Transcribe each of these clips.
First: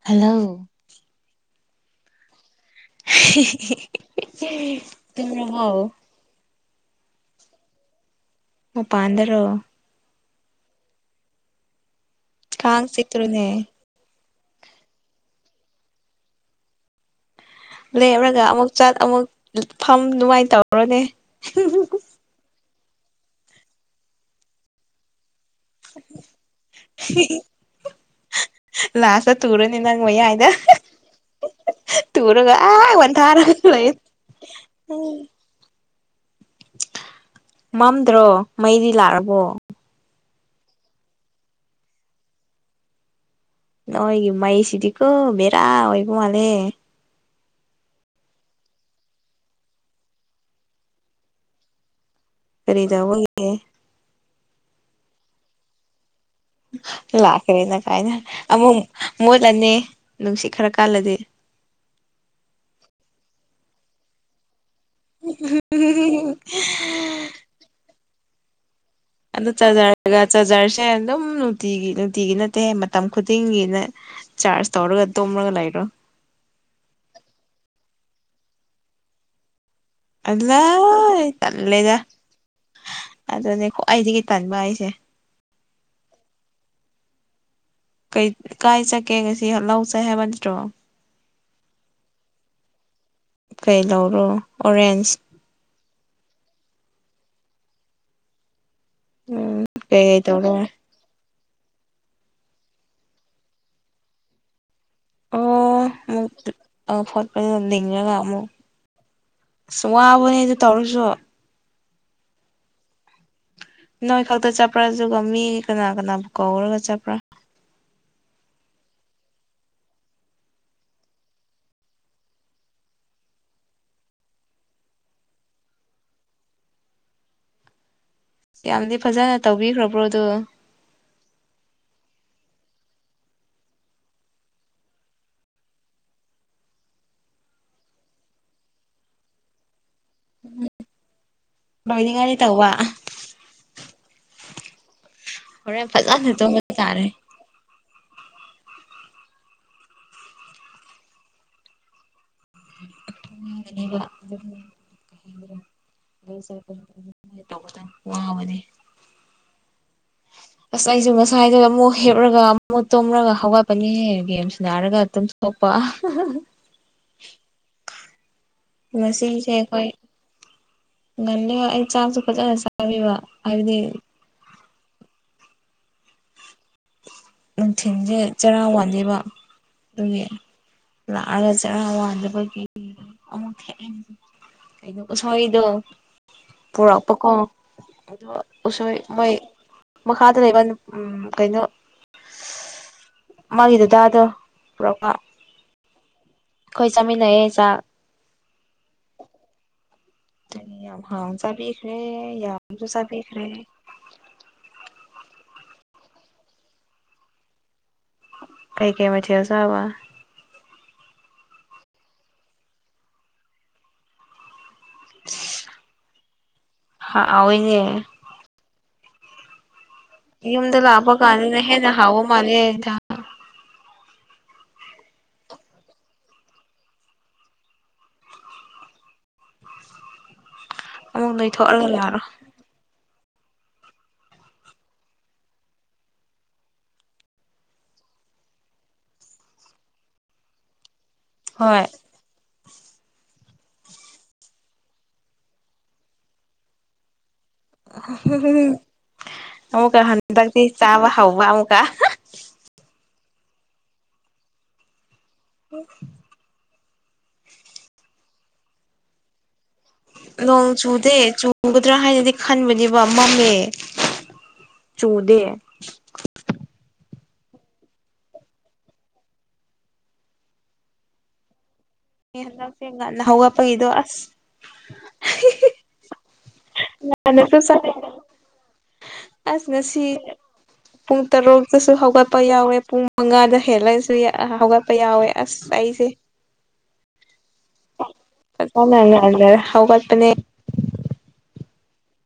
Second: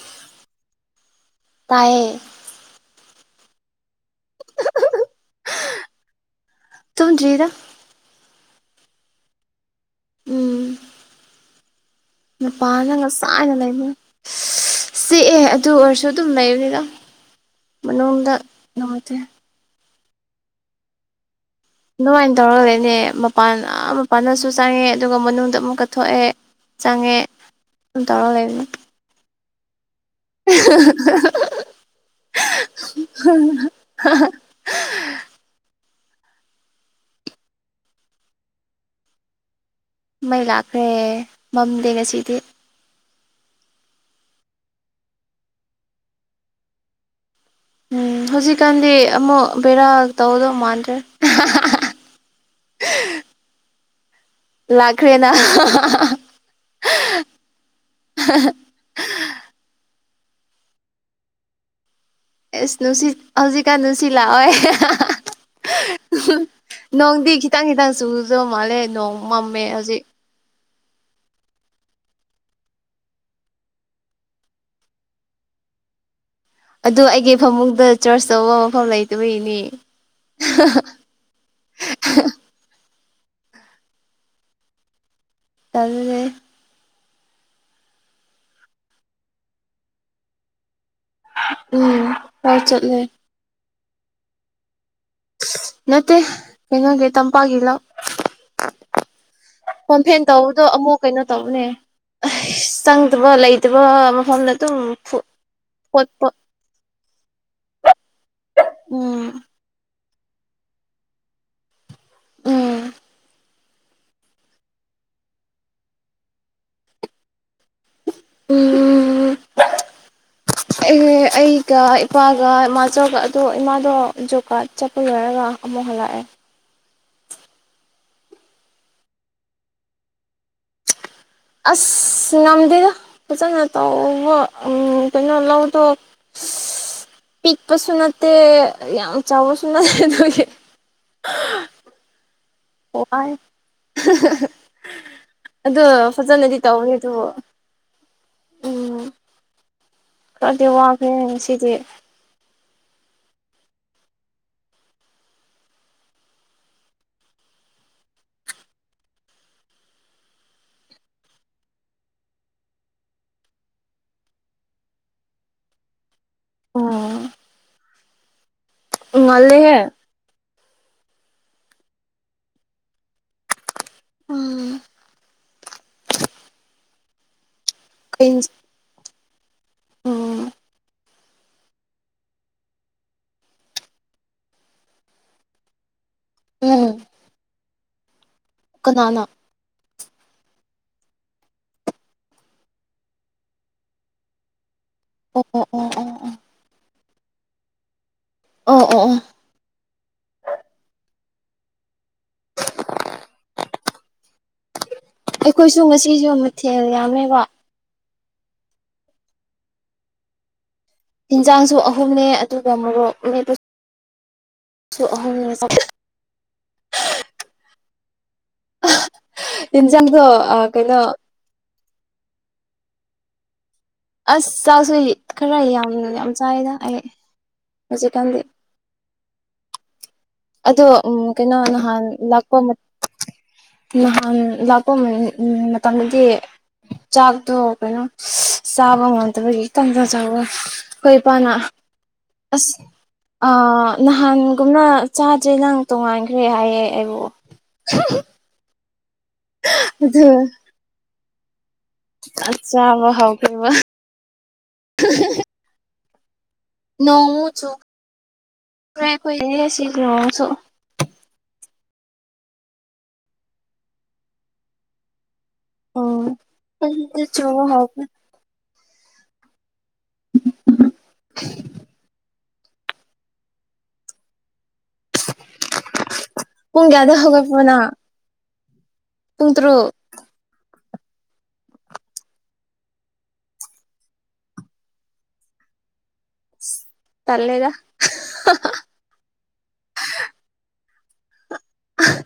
hello ꯇꯥꯏꯌꯦ [unintelligible] ꯇꯨꯝꯔꯕꯣ ꯇꯣꯡꯗ꯭ꯔꯤꯗ ꯃꯄꯥꯟꯗꯔꯣ ꯀꯥꯡ ꯅꯨꯄꯥꯅ ꯉꯁꯥꯏꯅ ꯆꯤꯛꯇ꯭ꯔꯣꯅꯦ ꯂꯩꯕꯅꯤ ꯆꯤꯛꯑꯦ ꯑꯗꯨ ꯑꯣꯏꯔꯁꯨ ꯑꯗꯨꯝ ꯂꯩꯕꯅꯤꯗ ꯃꯅꯨꯡꯗ ꯂꯦꯝꯔꯒ ꯑꯃꯨꯛ ꯆꯠ ꯅꯨꯡꯉꯥꯏꯇꯦ ꯑꯃꯨꯛ ꯐꯝ ꯅꯨꯃꯥꯏ ꯇꯧꯔꯣꯅꯦ ꯑꯗꯨꯃꯥꯏꯟ ꯇꯧꯔ ꯂꯩꯕꯅꯦ ꯃꯄꯥꯟ ꯑꯥ ꯃꯄꯥꯟꯗꯁꯨ ꯆꯪꯉꯦ ꯑꯗꯨꯒ ꯃꯅꯨꯡꯗ ꯑꯃꯨꯛ ꯀ ꯊꯣꯛꯑꯦ ꯆꯪꯉꯦ ꯑꯗꯨꯝ ꯇꯧꯔꯒ ꯂꯩꯕꯅꯤ ꯂꯥꯁ ꯇꯨꯔꯅꯤ ꯅꯪ ꯃꯌꯥꯏ [unintelligible] ꯇꯨꯔꯒ ꯑꯥ ꯋꯥꯟꯊꯔ ꯂꯩ ꯃꯝꯗ꯭ꯔꯣ ꯃꯩꯗꯤ ꯂꯥꯛꯔꯕꯣ ꯃꯩ ꯂꯥꯛꯈ꯭ꯔꯦ ꯃꯝꯗꯦ ꯉꯁꯤꯗꯤ ꯅꯣꯏꯒꯤ ꯃꯩꯁꯤꯗꯤꯀꯣ ꯕꯦꯔꯥ ꯑꯣꯏꯕ ꯃꯥꯜꯂꯦ ꯎꯝ ꯍꯧꯖꯤꯛꯀꯥꯟꯗꯤ ꯑꯃꯨꯛ ꯕꯦꯔꯥ ꯇꯧꯗꯧ ꯃꯥꯟꯗ꯭ꯔꯦ ꯀꯔꯤꯗꯧꯕꯒꯤ ꯂꯥꯛꯈ꯭ꯔꯦꯅ ꯂꯥꯛꯈ꯭ꯔꯦꯅ ꯀꯥꯏꯅ ꯑꯃꯨꯛ ꯃꯨꯠꯂꯅꯤ ꯅꯨꯡꯁꯤꯠ ꯈꯔ ꯀꯥꯜꯂꯗꯤ ꯑꯦꯁ ꯅꯨꯡꯁꯤꯠ ꯍꯧꯖꯤꯛꯀꯥꯟ ꯅꯨꯡꯁꯤꯠ ꯂꯥꯛꯑꯣꯏ ꯅꯣꯡꯗꯤ ꯈꯤꯇꯪ ꯈꯤꯇꯪ ꯆꯨꯁꯨ ꯃꯥꯂꯦ ꯅꯣꯡ ꯑꯗ ꯃꯝꯃꯦ ꯍꯧꯖꯤꯛ ꯆꯥꯖꯔꯒ ꯆꯥꯔꯖꯔꯁꯦ ꯑꯗꯨꯝ ꯅꯨꯡꯇꯤꯒꯤ ꯅꯨꯡꯇꯤꯒꯤ ꯅꯠꯇꯦ ꯃꯇꯝ ꯈꯨꯗꯤꯡꯒꯤꯅ ꯆꯥꯔꯁ ꯇꯧꯔꯒ ꯇꯨꯝꯔꯒ ꯂꯩꯔꯣ ꯑꯗꯨ ꯑꯩꯒꯤ ꯐꯃꯨꯡꯗ ꯆꯔꯆ ꯇꯧꯕ ꯃꯐꯝ ꯂꯩꯇꯕꯒꯤꯅꯤ ꯑꯂꯣꯏ ꯇꯜꯂꯦꯗ ꯑꯗꯨꯅꯦ ꯈ꯭ꯋꯥꯏꯗꯒꯤ ꯇꯟꯕ ꯍꯥꯏꯁꯦ ꯇꯜꯂꯦ ꯀꯩ ꯀꯥꯏ ꯆꯠꯀꯦ ꯉꯁꯤ ꯍ ꯂꯧ ꯆꯍꯦ ꯍꯥꯏꯕ ꯅꯠꯇ꯭ꯔꯣ ꯎꯝ ꯍꯣꯏ ꯆꯠꯂꯦ ꯀꯩ ꯂꯧꯔꯣ ꯑꯣꯔꯦꯟꯖ ꯅꯠꯇꯦ ꯀꯩꯅꯣꯒꯤ ꯇꯝꯄꯥꯛꯀꯤ ꯂꯧ ꯎꯝ ꯀꯩꯀꯩ ꯀꯣꯟꯐꯦꯟ ꯇꯧꯔꯣ ꯇꯧꯕꯗꯣ ꯑꯃꯨꯛ ꯀꯩꯅꯣ ꯇꯧꯕꯅꯦ ꯆꯪꯗꯕ ꯂꯩꯇꯕ ꯃꯐꯝꯗ ꯑꯗꯨꯝ ꯐꯨ ꯄꯣꯠꯄ ꯗꯨ ꯑ ꯐꯣꯠꯄꯗ ꯂꯤꯡꯉꯒ ꯑꯃꯨꯛ ꯎꯝ ꯑꯁ ꯋꯥꯕꯅꯦ ꯑꯗꯨ ꯇꯧꯔꯁꯨ ꯎꯝ ꯅꯣꯏ ꯈꯛꯇ ꯆꯠꯄ꯭ꯔꯥ ꯑꯖꯨꯒ ꯃꯤ ꯀꯅꯥ ꯀꯅꯥꯕꯨ ꯀꯧꯔꯒ ꯆꯠꯄ꯭ꯔꯥ ꯎꯝ ꯎꯝ ꯑꯦ ꯑꯦ ꯑꯩꯒ ꯏꯄꯥꯒ ꯃꯥꯆꯧꯒ ꯑꯗꯣ ꯏꯃꯥꯗꯣ ꯖꯣꯕ ꯀꯥꯔꯗ ꯆꯠꯄ ꯂꯣꯏꯔꯒ ꯑꯃꯨꯛ ꯍꯜꯂꯛꯑꯦ ꯌꯥꯝꯗꯤ ꯐꯖꯅ ꯇꯧꯕꯤꯈ꯭ꯔꯕ꯭ꯔꯣ ꯑꯗꯨ ꯑꯁ ꯉꯝꯗꯦꯗ ꯐꯖꯅ ꯇꯧꯕ ꯎꯝ ꯀꯩꯅꯣ ꯂꯧꯗꯣ ꯄꯤꯛꯄꯁꯨ ꯅꯠꯇꯦ ꯌꯥꯝ ꯆꯥꯎꯕꯁꯨ ꯅꯠꯇꯦ ꯑꯗꯨꯒꯤ ꯕꯥꯏꯅꯤꯡꯗꯤ ꯇꯧꯕ ꯋꯥꯏ ꯑꯗꯣ ꯍꯣꯔꯦꯟ ꯐꯖꯅ ꯐꯖꯅꯗꯤ ꯇꯨꯝꯕ ꯇꯧꯕꯅꯤ ꯇꯥꯔꯦ ꯑꯗꯨ ꯎꯝ ꯈꯔꯗꯤ ꯋꯥꯈ꯭ꯔꯦ ꯉꯁꯤꯗꯤ [unintelligible] ꯃꯩꯆꯠꯄꯅꯤ ꯇꯧꯕꯇꯅꯤ ꯋꯥꯉꯥꯡꯕꯗꯤ ꯑꯁ ꯑꯩꯖꯨ ꯉꯁꯥꯏꯗꯨ ꯑꯃꯨꯛ ꯍꯤꯞꯔꯒ ꯑꯃꯨꯛ ꯇꯨꯔꯒ ꯍꯧꯒꯠꯄꯅꯤꯍꯦ ꯒꯦꯝ ꯁꯟꯅꯔꯒ ꯑꯗꯨꯝ ꯊꯣꯛꯄꯥ ꯑꯍꯥ ꯍꯥ ꯑꯣ ꯉꯁꯤꯁꯦ ꯉꯜꯂꯦꯍꯦ ꯑꯩꯈꯣꯏ ꯉꯟꯂꯦꯕ ꯑꯩ ꯆꯥꯛꯁꯨ ꯐꯖꯅ ꯆꯥꯕꯤꯕ ꯍꯥꯏꯕꯗꯤ ꯎꯝ ꯅꯨꯡꯊꯤꯟꯖꯦ ꯀꯩ ꯆꯔꯥ ꯋꯥꯟꯗꯦꯕ ꯑꯗꯨꯒꯤ ꯎꯝ ꯂꯥꯛꯑꯒ ꯆꯔ ꯋꯥꯟꯗꯕꯒꯤ ꯑꯃꯨꯛ ꯎꯁꯣꯏꯗꯣ ꯎꯝ ꯄꯨꯔꯛꯄꯀꯣ ꯑꯗꯣ ꯎꯁꯣꯏ ꯀꯅꯥꯅꯣ ꯃꯣꯏ ꯃꯈꯥꯗ ꯂꯩꯕ ꯎꯝ ꯀꯩꯅꯣ ꯃꯥꯒꯤ ꯗꯗꯥꯗꯣ ꯄꯨꯔꯛꯄꯥ ꯑꯣ ꯑꯣ ꯑꯣ ꯑꯣ ꯑꯣ ꯈꯣꯏ ꯆꯥꯃꯤꯟꯅꯩꯌꯦ ꯆꯥꯛ ꯑꯣ ꯑꯣ ꯑꯣ ꯌꯥꯝ ꯍꯥꯎ ꯆꯕꯤꯈꯔꯦ ꯌꯥꯝꯖꯨ ꯆꯕꯤꯈ꯭ꯔꯦ ꯑꯩꯈꯣꯏꯁꯨ ꯉꯁꯤꯁꯨ ꯃꯊꯦꯜ ꯌꯥꯝꯃꯦꯕ ꯀꯩ ꯀꯩ ꯃꯊꯦꯜꯆꯥꯕ ꯍꯤꯟꯖꯥꯡꯁꯨ ꯑꯍꯨꯝꯅꯦ ꯑꯗꯨꯒ ꯃꯣꯔꯣꯛ ꯃꯦꯠꯄꯁꯨ ꯑꯍꯨꯝꯅꯦ ꯍꯥꯎꯏꯍꯦ ꯏꯟꯖꯥꯡꯗꯣ ꯌꯨꯝꯗ ꯂꯥꯛꯄ ꯀꯥꯟꯗꯅ ꯍꯦꯟꯅ ꯍꯥꯎꯕ ꯃꯥꯜꯂꯦ ꯏꯟꯖꯥꯡ ꯑꯁ ꯆꯥꯛꯁꯨꯏ ꯈꯔ ꯌꯥꯝ ꯌꯥꯝꯅ ꯆꯥꯏꯗ ꯑꯩ ꯍꯧꯖꯤꯛꯀꯟꯗꯤ ꯑꯗꯣ ꯎꯝ ꯑꯃꯨꯛ ꯀꯩꯅꯣ ꯅꯣꯏꯊꯣꯛꯑꯒ ꯅꯍꯥꯟ ꯂꯥꯛꯑꯣ ꯂꯥꯛꯄ ꯃ ꯅꯍꯥꯟ ꯂꯥꯛꯄ ꯃꯇꯝꯗꯗꯤ ꯆꯥꯛꯇꯣ ꯀꯩꯅꯣ ꯆꯥꯕ ꯉꯝꯗꯕꯒꯤ ꯇꯪꯖꯥ ꯆꯥꯕ ꯈꯣꯏ ꯏꯄꯥꯅ ꯍꯣꯏ ꯑꯁ ꯑꯥ ꯅꯍꯥꯟꯒꯨꯝꯅ ꯆꯥꯖꯦ ꯅꯪ ꯇꯣꯡꯉꯥꯟꯈ꯭ꯔꯦ ꯍꯥꯏꯌꯦ ꯑꯩꯕꯨ ꯑꯃꯨꯛꯀ ꯑꯗꯨ ꯍꯟꯗꯛꯇꯤ ꯆꯥꯕ ꯍꯧꯕ ꯑꯃꯨꯛꯀ ꯑꯆꯥ ꯍꯧꯈ꯭ꯔꯦꯕ ꯎꯝ ꯅꯣꯡꯃꯨꯛ ꯆꯥꯈ꯭ꯔꯦ ꯈꯣꯏꯗꯤꯁꯤ ꯅꯣꯡ ꯆꯨꯗꯦ ꯆꯨ ꯆꯨꯒꯗ꯭ꯔꯥ ꯍꯥꯏꯅꯗꯤ ꯈꯟꯕꯅꯦꯕ ꯃꯝꯃꯦ ꯆꯨꯗꯦ ꯑꯣ ꯑꯈꯣꯏꯗꯗꯤꯆꯨꯕ ꯍꯧꯈ꯭ꯔꯦ [unintelligible] ꯑꯩ ꯍꯟꯗꯛꯁꯦ ꯉꯥꯟꯅ ꯍꯧꯒꯄꯒꯤꯗꯣ ꯑꯁ ꯄꯨꯡ ꯀꯌꯥꯗ ꯉꯟꯅꯁꯨ ꯍꯧꯒꯠꯄ꯭ꯔꯣ ꯅꯪ ꯆꯠꯂꯦ ꯄꯨꯡ ꯑꯁ ꯇꯔꯨꯛ ꯉꯁꯤ ꯄꯨꯡ ꯇꯔꯨꯛꯇꯁꯨ ꯍꯧꯒꯠꯄ ꯌꯥꯎꯋꯦ ꯄꯨꯡ ꯃꯉꯥꯗ ꯍꯦꯜꯂꯁꯨ ꯍꯧꯒꯠ ꯄ ꯌꯥꯎꯋꯦ ꯑꯁ ꯑꯩꯁꯦ ꯁ ꯇꯜꯂꯦꯗ [unintelligible] ꯑꯍꯥ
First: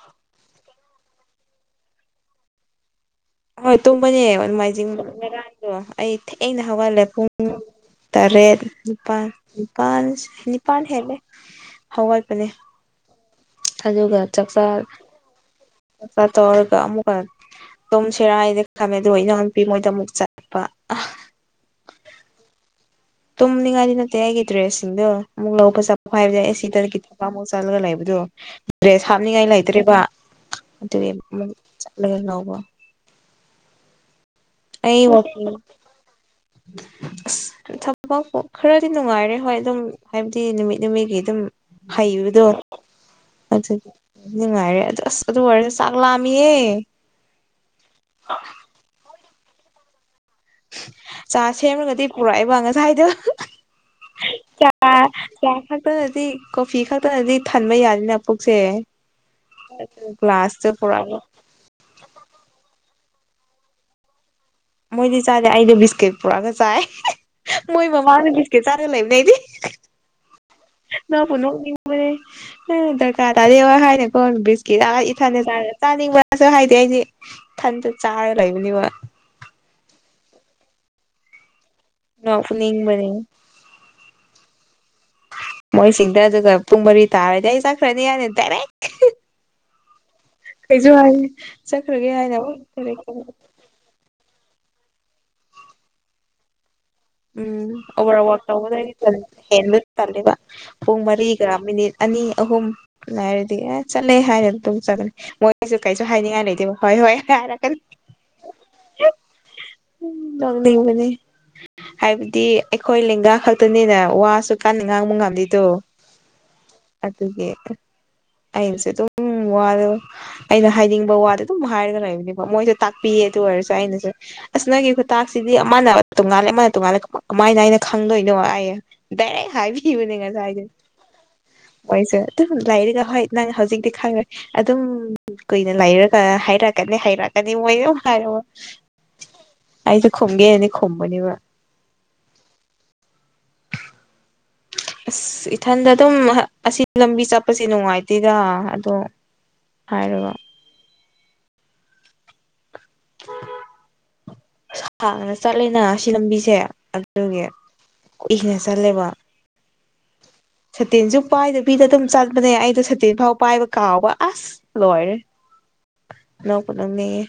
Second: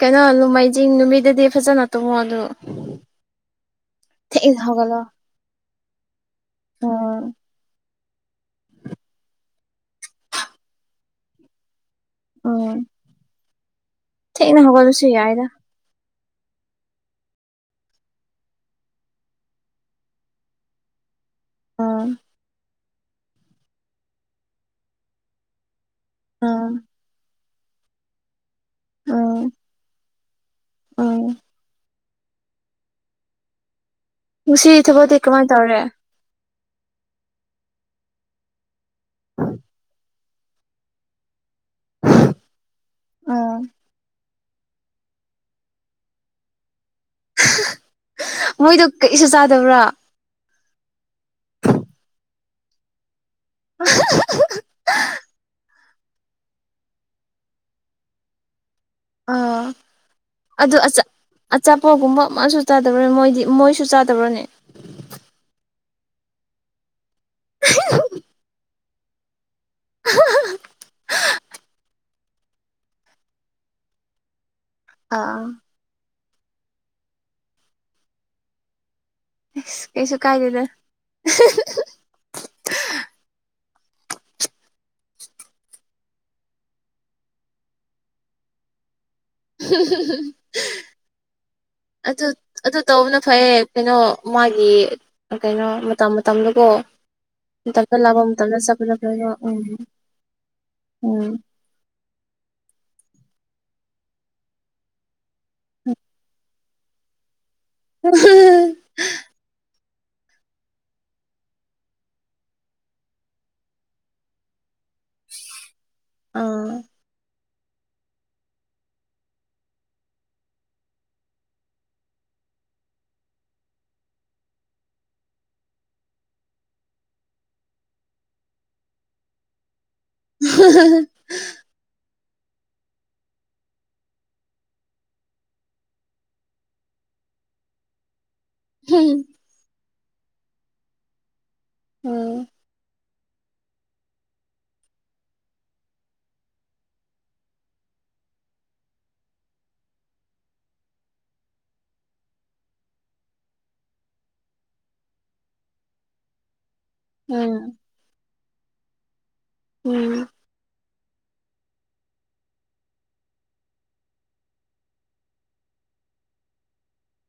ꯀꯩꯅꯣ ꯂꯨꯃꯥꯏꯖꯤꯡ ꯅꯨꯃꯤꯠꯗꯗꯤ ꯐꯖꯅ ꯇꯨꯝꯃꯣ ꯑꯗꯨ ꯍꯣꯏ ꯇꯨꯝꯕꯅꯦ ꯊꯦꯡꯅ ꯅꯨꯃꯥꯏꯖꯤꯡ ꯍꯧꯒꯠꯂꯣ ꯉꯔꯥꯡꯗꯣ ꯑꯩ ꯊꯦꯡꯅ ꯍꯧꯒꯜꯂꯦ ꯎꯝ ꯄꯨꯡ ꯇꯔꯦꯠ ꯅꯤꯄꯥꯟ ꯅꯤꯄꯥꯟ ꯁ ꯅꯤꯄꯥꯟ ꯍꯦꯜꯂꯦ ꯍꯧꯒꯠꯄꯅꯦ ꯎꯝ ꯑꯗꯨꯒ ꯊꯦꯡꯅ ꯆꯛꯆꯥꯔ ꯍꯧꯒꯠꯂꯁꯨ ꯌꯥꯏꯗ ꯀ ꯇꯧꯔꯒ ꯑꯃꯨꯛꯀ ꯇꯨꯃꯁꯤꯔꯥ ꯍꯥꯏꯗ ꯈꯝꯃꯦ ꯑꯗꯨꯒ ꯏꯅꯥꯎ ꯅꯨꯄꯤ ꯃꯣꯏꯗ ꯑꯃꯨꯛ ꯆꯠ ꯑ ꯇꯨꯝꯅꯤꯉꯥꯏꯗꯤ ꯅꯠꯇꯦ ꯑꯩꯒꯤ ꯗ꯭ꯔꯦꯁꯁꯤꯡꯗꯣ ꯑꯃꯨꯛ ꯂꯧꯄ ꯆꯞ ꯍꯥꯏꯕ [unintelligible] ꯎꯝ ꯑꯩꯁꯤꯗꯒꯤꯠ ꯄꯥꯃꯨꯛ ꯆꯠꯂꯒ ꯂꯩꯕꯗꯣ ꯗ꯭ꯔꯦꯁ ꯎꯝ ꯍꯥꯞꯅꯤꯉꯥꯏ ꯂꯩꯇ꯭ꯔꯦꯕ ꯑꯗꯨꯒꯤ ꯎꯝ ꯃꯨꯛ ꯆꯠ ꯂꯒ ꯂꯧꯕ ꯉꯁꯤ ꯑꯩ ꯊꯕꯛꯇꯤ ꯀꯃꯥꯏꯅ ꯋꯥꯀꯤꯡ ꯇꯧꯔꯦ ꯑꯁ ꯊꯕꯛꯄꯨ ꯈꯔꯗꯤ ꯅꯨꯉꯥꯏꯔꯦ ꯍꯣꯏ ꯑꯗꯨꯝ ꯍꯥꯏꯕꯗꯤ ꯅꯨꯃꯤꯠ ꯅꯨꯃꯤꯒꯤ ꯗꯨꯝ ꯍꯩꯕꯗꯣ ꯎꯝ ꯑꯗꯨꯒꯤ ꯅꯤꯡꯉꯥꯏꯔꯦ ꯑꯗꯨ ꯑꯁ ꯑꯗꯨ ꯑꯣꯏꯔ ꯆꯥꯛ ꯂꯥꯝꯃꯤꯌꯦ ꯃꯣꯏꯗꯣ ꯀꯩꯁꯨ ꯆꯥꯗꯕ꯭ꯔꯥ ꯆꯥ ꯁꯦꯝꯔꯒꯗꯤ ꯄꯨꯔꯛꯑꯦꯕ ꯉꯁꯥꯏꯗꯣ ꯆꯥ ꯆꯥ ꯊꯛꯇꯅꯗꯤ ꯀꯣꯐꯤ ꯈꯛꯇꯅꯗꯤ ꯊꯟꯕ ꯌꯥꯅꯤꯅ ꯄꯨꯛꯁꯦ ꯑꯗꯨ ꯒ꯭ꯂꯥꯁꯇꯣ ꯄꯨꯔꯑꯒ ꯑꯆꯥꯄꯣꯒꯨꯝꯕ ꯑꯃꯁꯨ ꯆꯥꯗꯕ꯭ꯔ ꯃꯣꯏꯗꯤ ꯃꯣꯏꯁꯨ ꯆꯥꯗꯕ꯭ꯔꯅꯦ ꯃꯣꯏꯗꯤ ꯆꯥꯗꯦ ꯑꯩꯩꯗꯤ ꯕꯤꯁꯀꯤꯠ ꯄꯨꯔꯑꯒ ꯆꯥꯏ ꯃꯣꯏ ꯃꯃꯥꯅ ꯕꯤꯁꯀꯤꯠ ꯆꯥꯔ ꯂꯩꯕꯅꯦ ꯑꯩꯗꯤ [unintelligible] ꯅꯪꯄꯨ ꯅꯣꯛꯅꯤꯡꯕꯅꯦ ꯗꯔꯀꯥꯔ ꯇꯥꯔꯦ ꯋꯥ ꯍꯥꯏꯅꯀꯣ ꯕꯤꯁꯀꯤꯠ ꯑ ꯏꯊꯟꯅ ꯑꯥ ꯆꯥꯔꯦ ꯆꯥꯅꯤꯡꯕꯁꯨ ꯍꯥꯏꯗꯦ ꯑꯩꯗꯤ ꯊꯟꯇ ꯆꯥꯔ ꯂꯩꯕꯅꯤꯕ ꯑꯁ ꯀꯩꯁꯨ ꯀꯥꯏꯗꯦꯗ ꯅꯣꯛꯅꯤꯡꯕꯅꯦ [unintelligible] ꯃꯣꯏꯁꯤꯡꯗ ꯑꯗꯨꯒ ꯄꯨꯡ ꯃꯔꯤ ꯇꯥꯔꯗꯤ ꯑꯩ ꯆꯛꯈ꯭ꯔꯅꯤ ꯍꯥꯏꯅ ꯗꯥꯏꯔꯦꯛ [unintelligible] ꯀꯩꯖꯨ ꯍꯥꯏ ꯆꯛꯈ꯭ꯔꯒꯦ ꯑꯗꯨ ꯍꯥꯏꯅ ꯃꯨꯛ ꯑꯗꯨ ꯇꯧꯕꯅ [unintelligible] ꯐꯩꯌꯦ ꯀꯩꯅꯣ ꯃꯥꯒꯤ ꯀꯩꯅꯣ ꯃꯇꯝ ꯃꯇꯝꯗꯀꯣ ꯎꯝ ꯃꯇꯝꯗ ꯂꯥꯛꯄ ꯑꯣꯕꯔꯋꯥꯛ ꯃꯇꯝꯗ ꯇꯧꯕꯗ ꯑꯩꯗꯤ ꯆꯠꯄꯅ ꯇꯜ ꯐꯩꯌꯦ ꯎꯝ ꯍꯦꯟꯕ ꯇꯜꯂꯦꯕ ꯄꯨꯡ ꯎꯝ ꯃꯔꯤꯒ ꯃꯤꯅꯤꯠ ꯑꯅꯤ ꯑꯍꯨꯝ ꯂꯥꯏꯔꯗꯤ ꯑꯦ ꯆꯠꯂꯦ ꯍꯥꯏꯔ ꯗꯨꯝ ꯆꯒꯅꯤ ꯃꯣꯏ ꯑꯩꯁꯨ ꯀꯩꯁꯨ ꯍꯥꯏꯅꯤꯉꯥꯏ ꯂꯩꯇꯦꯕ ꯍꯣꯏ ꯍꯣꯏ ꯍꯥꯏꯔꯛꯀꯅꯤ [unintelligible] ꯎꯝ ꯅꯣꯛꯅꯤꯡꯕꯅꯦ ꯍꯥꯏꯕꯗꯤ ꯑꯩꯈꯣꯏ ꯂꯦꯡꯒꯥ ꯈꯛꯇꯅꯤꯅ ꯋꯥꯁꯨ ꯀꯟꯅ ꯉꯥꯡꯕ ꯉꯝꯂꯤꯗꯣ ꯑꯥ ꯑꯗꯨꯒꯤ ꯑꯩꯅꯁꯨ ꯗꯨꯝ ꯋꯥꯔ ꯑꯩꯅ ꯍꯥꯏꯅꯤꯡꯕ ꯋꯥꯗ ꯗꯨꯝ ꯍꯥꯏꯔꯒ ꯂꯩꯕꯅꯤꯀꯣ ꯃꯣꯏꯖꯨ ꯇꯥꯛꯄꯤꯌꯦ ꯗꯨ ꯑꯣꯏꯔꯁꯨ ꯑꯩꯅꯁꯨ ꯑꯁ ꯅꯪꯒꯤ ꯈꯨꯇꯥꯛꯁꯤꯗꯤ ꯃꯥꯅ ꯇꯣꯉꯥꯜꯂꯦ ꯃꯥꯅ ꯇꯣꯉꯥꯜꯂꯦ ꯀꯃꯥꯏꯅ ꯈꯪꯗꯣꯏꯅꯣ ꯑꯩ ꯗꯥꯏꯔꯦꯛ ꯍꯥꯏꯕꯤꯕꯅꯦ ꯉꯁꯥꯏꯖꯦ ꯍꯣꯏꯁꯦ ꯗꯨꯝ ꯂꯩꯔꯤꯒ ꯍꯣꯏ ꯅꯪ ꯍꯧꯖꯤꯛꯗꯤ ꯈꯪꯔꯣꯏ ꯑꯗꯨꯝ ꯀꯨꯏꯅ ꯂꯩꯔꯒ ꯍꯩꯔꯛꯀꯅꯤ ꯍꯩꯔꯛꯀꯅꯤ ꯃꯣꯏ ꯗꯨꯝ ꯍꯥꯏꯔꯑꯣ [unintelligible] ꯑꯩꯖꯨ ꯈꯨꯝꯒꯦꯅꯤ ꯈꯨꯝꯕꯅꯦꯕ ꯎꯝ ꯑꯁ ꯏꯊꯟꯗ ꯑꯗꯨꯝ ꯑꯁꯤ ꯂꯝꯕꯤ ꯆꯠꯄꯁꯦ ꯅꯨꯡꯉꯥꯏꯇꯦꯗ ꯑꯗꯣ ꯍꯥꯏꯔꯒ ꯁꯥꯡꯅ ꯆꯠꯂꯤꯅ ꯁꯤ ꯂꯝꯕꯤꯁꯦ ꯑꯗꯨꯒꯤ ꯎꯝ ꯀꯨꯏꯅ ꯆꯜꯂꯦꯕ ꯎꯝ ꯁꯇꯤꯟꯁꯨ ꯄꯥꯏꯗꯕꯤꯗ ꯑꯗꯨꯝ ꯆꯠꯄꯅꯦ ꯑꯩꯗꯣ ꯁꯇꯤꯟ ꯐꯥꯎ ꯄꯥꯏꯕ ꯀꯥꯎꯕ ꯑꯁ ꯂꯣꯏꯔꯦ ꯅꯣꯛꯄꯨ ꯅꯣꯛꯅꯤꯉꯢ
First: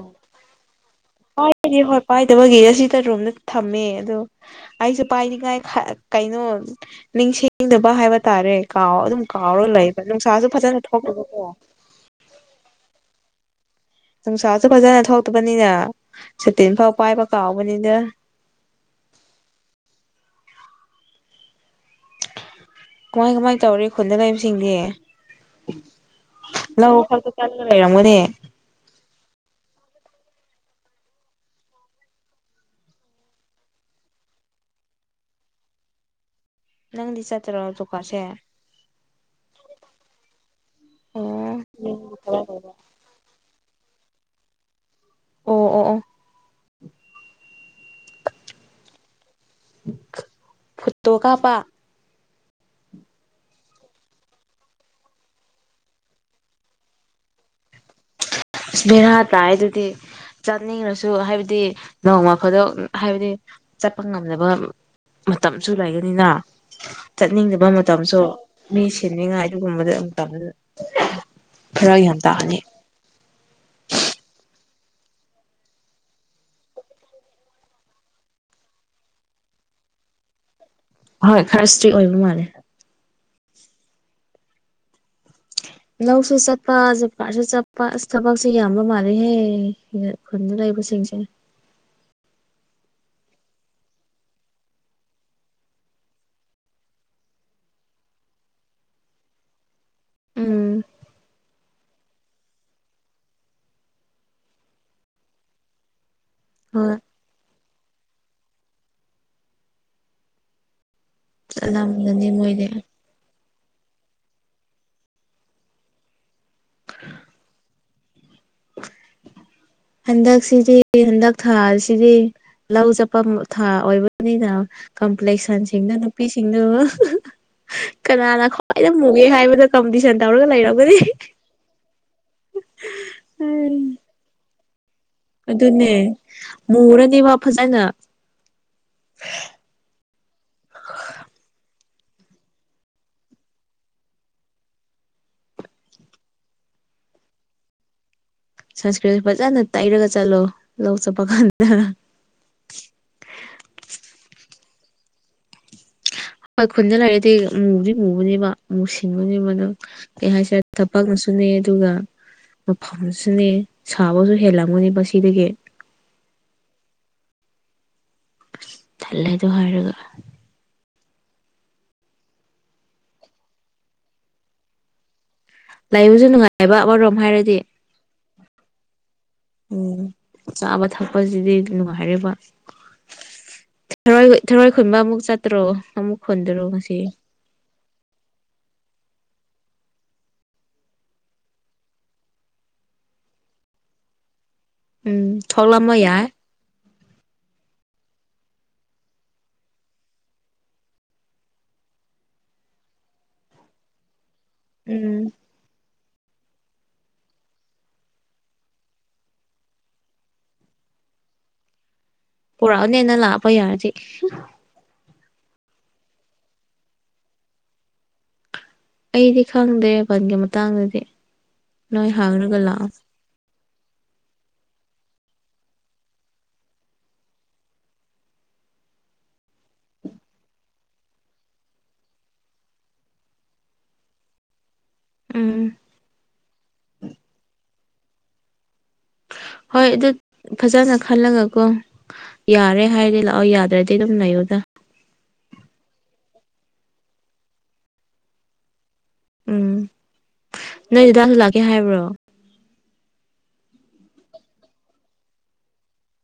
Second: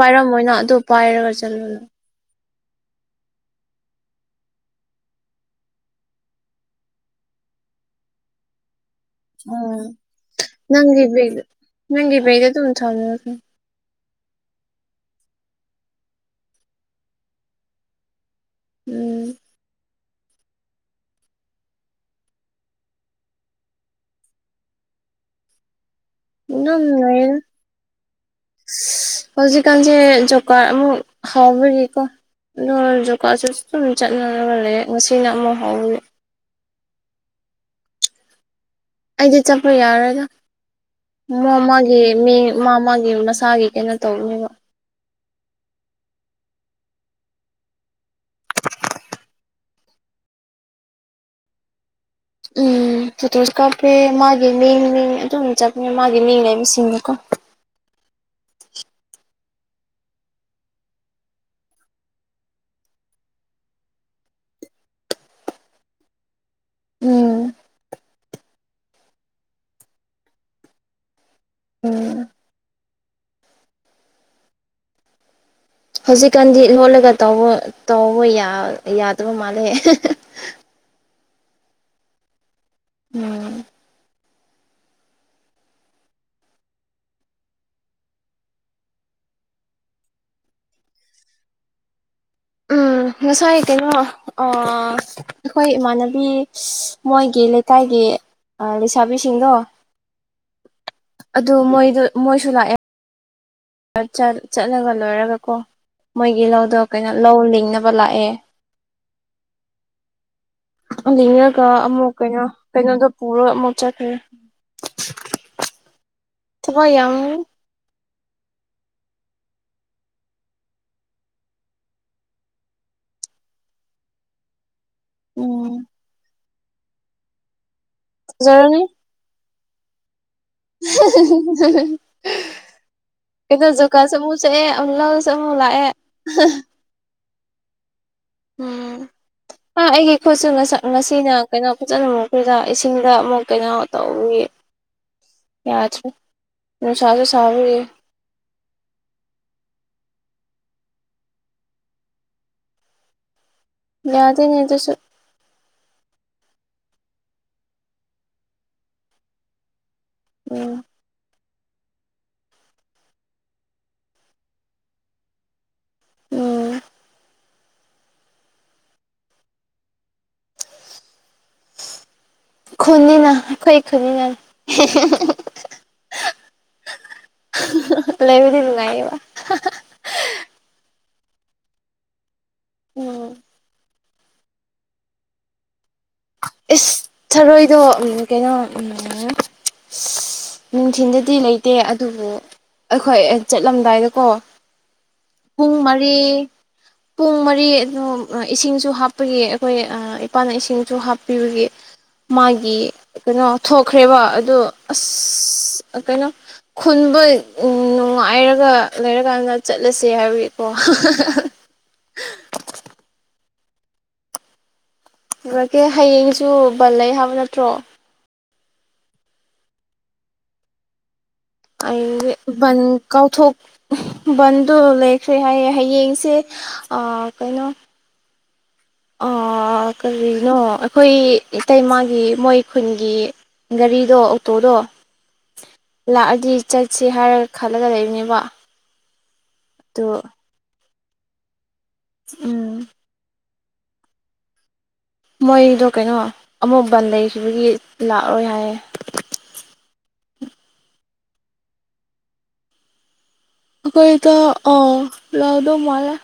ꯄꯥꯏꯔꯝꯃꯣꯏꯅ ꯑꯗꯨ ꯄꯥꯏꯔꯒ ꯆꯠꯂꯣꯅꯣ ꯄꯥꯏꯗꯦ ꯍꯣꯏ ꯄꯥꯏꯗꯕꯒꯤ ꯑꯁꯤꯗꯔꯣꯝꯗ ꯊꯝꯃꯦ ꯑꯗꯣ ꯑꯩꯁꯨ ꯄꯥꯏꯅꯤꯡꯉꯥꯏ ꯀꯩꯅꯣ ꯅꯤꯡꯁꯤꯡꯗꯕ ꯍꯥꯏꯕ ꯇꯥꯔꯦ ꯀꯥꯎ ꯑꯗꯨꯝ ꯀꯥꯎꯔꯒ ꯎꯝ ꯂꯩꯕ ꯅꯨꯡꯁꯥꯁꯨ ꯐꯖꯅ ꯅꯪꯒꯤ ꯕꯦꯒ ꯊꯣꯛꯂꯕꯀꯣ ꯅꯪꯒꯤ ꯕꯦꯡꯗ‌ ꯑꯗꯨꯝ ꯊꯝꯃꯨ ꯅꯨꯡꯁꯥꯁꯨ ꯐꯖꯅ ꯊꯣꯛꯇꯕꯅꯤꯅ ꯁꯨꯇꯤꯟ ꯐꯥꯎ ꯄꯥꯏꯕ ꯀꯥꯎꯕꯅꯤꯅ ꯎꯝ ꯀꯃꯥꯏ ꯀꯃꯥꯏ ꯇꯧꯔꯤ ꯈꯨꯟꯗ ꯂꯩꯕꯁꯤꯡꯗꯤ ꯂꯧ ꯈꯛꯇ ꯑꯗꯨꯝ‌‌ꯂꯩꯌꯦꯗ ꯆꯠꯂꯒ ꯂꯩꯔꯝꯒꯅꯤ ꯍꯧꯖꯤꯛ ꯀꯥꯟꯁꯦ ꯖꯦꯞ ꯑꯃꯨꯛ ꯍꯧꯎꯕꯒꯤꯀꯣ ꯑꯗꯨ ꯖꯨꯀꯥꯁꯨ ꯑꯗꯨꯝ ꯆꯠꯅꯅꯕ ꯂꯩ ꯉꯁꯤꯅ ꯑꯃꯨꯛ ꯍꯧꯋꯦ ꯅꯪꯗꯤ ꯆꯠꯇꯔꯣ ꯖꯣꯀꯥꯠꯁꯦ ꯑꯩꯗꯤ ꯆꯠꯄ ꯌꯥꯔꯣꯏꯗ ꯑꯣ ꯃꯣꯏ‌ ꯃꯧꯏꯒꯤ‌‌‌‌ꯃꯤ‌ ‌ ꯃꯁ ꯃꯥꯒꯤ ꯀꯩꯅꯣ ꯇꯧꯅꯦꯕ ꯑꯣ ꯑꯣ ꯑꯣ ꯐꯨꯠꯇꯣ ꯀꯥꯞꯄ ꯎꯝ ꯐꯣꯇꯣꯁꯨ ꯀꯥꯞꯄꯦ ꯃꯥꯒꯤ ꯃꯤ ꯃꯤꯡ ꯑꯗꯨꯝ ꯆꯠꯄꯅꯦ ꯃꯥꯒꯤ ꯃꯤ ꯂꯩꯕꯁꯤꯡꯗꯀꯣ ꯕꯩꯔꯥ ꯇꯥꯏ ꯑꯗꯨꯗꯤ ꯆꯠꯅꯤꯡꯉ꯭ꯔꯁꯨ ꯍꯥꯏꯕꯗꯤ ꯅꯣꯡꯃ ꯐꯥꯗꯣꯛ ꯍꯥꯏꯕꯗꯤ ꯆꯠꯄ ꯉꯝꯗꯕ ꯃꯇꯝꯁꯨ ꯂꯩꯒꯅꯤꯅ ꯎꯝ ꯆꯠꯅꯤꯡꯗꯕ ꯃꯇꯝꯁꯨ ꯃꯤ ꯁꯦꯟꯅꯤꯡꯉꯥꯏ ꯑꯗꯨꯒꯨꯝꯕꯗ ꯈꯔ ꯒ꯭ꯌꯥꯟ ꯎꯝ ꯇꯥꯅꯤ [inaudible] ꯍꯧꯖꯤꯛꯀꯥꯟꯗꯤ ꯂꯣꯜꯂꯒ ꯇꯧꯕ ꯇꯧꯕ ꯌꯥꯗꯕ ꯃꯥꯜꯂꯦ ꯍꯣꯏ ꯈꯔ ꯏꯁꯇ꯭ꯔꯤꯛ ꯑꯣꯏꯕ ꯃꯥꯜꯂꯦ ꯎꯝ [unintelligible] ꯂꯧꯁꯨ ꯆꯠꯄ ꯖꯣꯝꯀꯔꯥꯠꯁꯨ ꯆꯠꯄ ꯑꯁ ꯊꯕꯛꯁꯦ ꯌꯥꯝꯕ ꯃꯥꯜꯂꯦꯍꯦ ꯈꯨꯟꯗ ꯂꯩꯕꯁꯤꯡꯁꯦ ꯎꯝ ꯉꯁꯥꯏ ꯀꯩꯅꯣ ꯑꯥ ꯑꯩꯈꯣꯏ ꯏꯃꯥꯟꯅꯕꯤ ꯃꯣꯏꯒꯤ ꯂꯩꯀꯥꯏꯒꯤ ꯑ ꯂꯩꯁꯥꯕꯤꯁꯤꯡꯗꯣ ꯎꯝ ꯑꯗꯨ ꯃꯣꯏꯗ ꯃꯣꯏꯁꯨ ꯂꯥꯛꯑꯦ ꯆꯠ ꯆꯠꯂꯒ ꯂꯣꯏꯔꯒꯀꯣ ꯃꯣꯏꯒꯤ ꯂꯧꯗꯣ ꯍꯣꯏ ꯀꯩꯅꯣ ꯂꯧ ꯂꯤꯡꯅꯕ ꯂꯥꯛꯑꯦ ꯂꯤꯉꯒ ꯑꯃꯨꯛ ꯆꯠꯂꯝꯒꯅꯤ ꯀꯩꯅꯣ ꯃꯣꯏꯗꯤ ꯀꯩꯅꯣꯗꯣ ꯄꯨꯔ ꯑꯃꯨꯛ ꯆꯠꯈꯔꯦ ꯊꯕꯛ ꯌꯥꯝ ꯍꯟꯗꯛꯁꯤꯗꯤ ꯍꯟꯗꯛ ꯊꯥꯁꯤꯗꯤ ꯂꯧ ꯆꯠꯄ ꯊꯥ ꯑꯣꯏꯕꯅꯤꯅ ꯎꯝ ꯀꯝꯄ꯭ꯂꯦꯛꯁꯟꯁꯤꯡꯗꯨ ꯅꯨꯄꯤꯁꯤꯡꯗꯨꯣ ꯀꯅꯥꯅ ꯐꯖꯔꯅꯤ ꯈ꯭ꯋꯥꯏꯗꯩ ꯃꯨ ꯒꯦ ꯍꯥꯕꯗ ꯀꯝꯄꯤꯇꯤꯁ ꯀꯩꯅꯣ ꯖꯣꯝꯀꯥꯠꯁꯨ ꯑꯃꯨꯛ ꯆꯠꯂꯦ ꯂꯧꯁꯨ ꯑꯃꯨꯛ ꯂꯥꯛꯑꯦ ꯑꯗꯨꯅꯦ ꯃꯨꯔꯅꯤ ꯃꯥ ꯐꯖꯅ ꯎꯝ ꯍꯥ ꯑꯩꯒꯤ ꯈꯨꯠꯁꯨ ꯉꯁꯥꯏ ꯉꯁꯤꯅ ꯀꯩꯅꯣ ꯐꯖꯅ ꯑꯃꯨꯛꯈꯣꯏꯗ ꯏꯁꯤꯡꯗ ꯑꯃꯨꯛ ꯀꯩꯅꯣ ꯇꯧꯅꯤ [inaudible] ꯌꯥꯗꯔꯦ ꯅꯨꯡꯁꯁꯨ ꯁꯥꯕꯔꯤꯌꯦ ꯁꯟ ꯁꯀ꯭ꯔꯤꯟ ꯐꯖꯅ ꯇꯩꯔꯒ ꯆꯠꯂꯣ ꯂꯧ ꯆꯠꯄ ꯀꯥꯟꯗ ꯌꯥꯗꯦꯅꯦ ꯑꯗꯨꯁꯨ ꯍꯣꯏ ꯈꯨꯟꯗ ꯂꯩꯑꯗꯤ ꯃꯨꯗꯤ ꯃꯨꯕꯅꯦꯕ ꯃꯨ ꯁꯤꯟꯕꯅꯦꯕ ꯅꯪ ꯀꯩ ꯍꯥꯏꯁꯤꯔꯥ ꯎꯝ ꯊꯕꯛꯅꯁꯨ ꯅꯤ ꯑꯗꯨꯒ ꯃꯐꯝꯁꯤꯅꯦ ꯁꯥꯕꯁꯨ ꯍꯦꯜꯂꯝꯒꯅꯤ ꯃꯁꯤꯗꯒꯤ ꯑꯣ ꯇꯜꯂꯦ ꯑꯗꯨ ꯍꯥꯏꯔꯒ ꯈꯨꯟꯅꯤꯅ ꯑꯩꯈꯣꯏ ꯈꯨꯟꯅꯤꯅ ꯂꯥꯏꯕꯁꯨ ꯅꯨꯡꯉꯥꯏꯕ ꯑꯃꯔꯣꯝ ꯍꯥꯏꯔꯗꯤ ꯂꯩꯕꯤꯗꯤ ꯅꯨꯡꯉꯥꯏꯌꯦꯕ ꯎꯝ ꯆꯥꯕ ꯊꯛꯄꯁꯤꯗꯤ ꯅꯨꯡꯉꯥꯏꯔꯦꯕ ꯑꯣꯝ ꯊꯔꯣꯏ ꯊꯔꯣꯏ ꯈꯨꯟꯕ ꯑꯃꯨꯛ ꯆꯠꯇꯔꯣ ꯑꯃꯨꯛ ꯈꯨꯨꯟꯗ꯭ꯔꯣ ꯉꯁꯤ ꯏꯁ ꯊꯔꯣꯏꯗꯣ ꯎꯝ ꯀꯩꯅꯣ ꯎꯝ ꯅꯨꯡꯊꯤꯟꯗꯗꯤ ꯂꯩꯇꯦ ꯑꯗꯨꯕꯨ ꯑꯩꯈꯣꯏ ꯆꯠꯂꯝꯗꯥꯏꯗꯀꯣ ꯎꯝ ꯄꯨꯡ ꯊꯣꯛꯂꯝꯕ ꯃꯔꯤ ꯌꯥꯏ ꯄꯨꯡ ꯃꯔꯤ ꯑꯗꯨ ꯏꯁꯤꯡꯁꯨ ꯍꯥꯞꯄꯒꯤ ꯑꯩꯈꯣꯏ ꯏꯄꯥꯅ ꯏꯁꯤꯡꯁꯨ ꯍꯥꯞ ꯄꯤꯕꯒꯤ ꯃꯥꯒꯤ ꯀꯩꯅꯣ ꯊꯣꯛꯈ꯭ꯔꯦꯕ ꯑꯗꯣ ꯑꯁ ꯎꯝ ꯑꯥ ꯀꯩꯅꯣ ꯈꯨꯟꯕ ꯅꯨꯡꯉꯥꯏꯔꯒ ꯂꯩꯔꯀꯥꯟꯗ ꯆꯠꯂꯁꯦ ꯍꯥꯏꯕꯏꯀꯣ ꯄꯨꯔꯛꯑꯣꯅꯦ ꯅꯪ ꯂꯥꯛꯄ ꯌꯥꯔꯗꯤ ꯄꯨꯔꯥꯛꯀꯦ ꯍꯌꯦꯡꯁꯨ ꯕꯟ ꯂꯩ ꯍꯥꯏꯕ ꯅꯠꯇ꯭ꯔꯣ ꯑꯩꯗꯤ ꯈꯪꯗꯦ ꯕꯟꯒꯤ ꯃꯇꯥꯡꯗꯗꯤ ꯅꯣꯏ ꯍꯌꯦꯡꯗꯤ ꯍꯥꯡꯔꯒ ꯕꯥꯟ ꯂꯥꯛꯑꯣ ꯀꯥꯎꯊꯣꯛ ꯕꯟꯗꯣ ꯂꯩꯈ꯭ꯔꯦ ꯍꯥꯏꯌꯦ ꯍꯌꯦꯡꯁꯦ ꯑꯥ ꯀꯩꯅꯣ ꯑꯥ ꯀꯔꯤꯅꯣ ꯑꯩꯈꯣꯏ ꯏꯇꯩꯃꯒꯤ ꯃꯣꯏ ꯈꯨꯟꯒꯤ ꯒꯥꯔꯤꯗꯣ ꯑꯣꯛꯇꯣꯗꯣ ꯎꯝ ꯂꯥꯛꯑꯗꯤ ꯆꯠꯁꯦ ꯍꯥꯏꯔꯒ ꯈꯜꯂꯒ ꯂꯩꯕꯅꯦꯕ ꯍꯣꯏ ꯑꯗꯨ ꯐꯖꯅ ꯈꯜꯂꯒꯀꯣ ꯎꯝ ꯌꯥꯔꯦ ꯍꯥꯏꯔꯗꯤ ꯂꯥꯛꯑꯣ ꯌꯥꯗ꯭ꯔꯗꯤ ꯗꯤ ꯑꯗꯨꯝ ꯂꯩꯌꯣꯗ ꯃꯣꯏꯗꯣ ꯀꯩꯅꯣ ꯑꯃꯨꯛ ꯕꯟ ꯂꯩꯈꯤꯕꯒꯤ ꯂꯥꯛꯔꯣꯏ ꯍꯥꯏꯌꯦ ꯎꯝ ꯅꯣꯏ ꯗꯗꯥꯁꯨ ꯂꯥꯛꯀꯦ ꯍꯥꯏꯕ꯭ꯔꯣ ꯑꯩꯈꯣꯏ ꯗꯥ ꯑꯥ ꯂꯛꯗꯧ ꯃꯥꯜꯂꯦ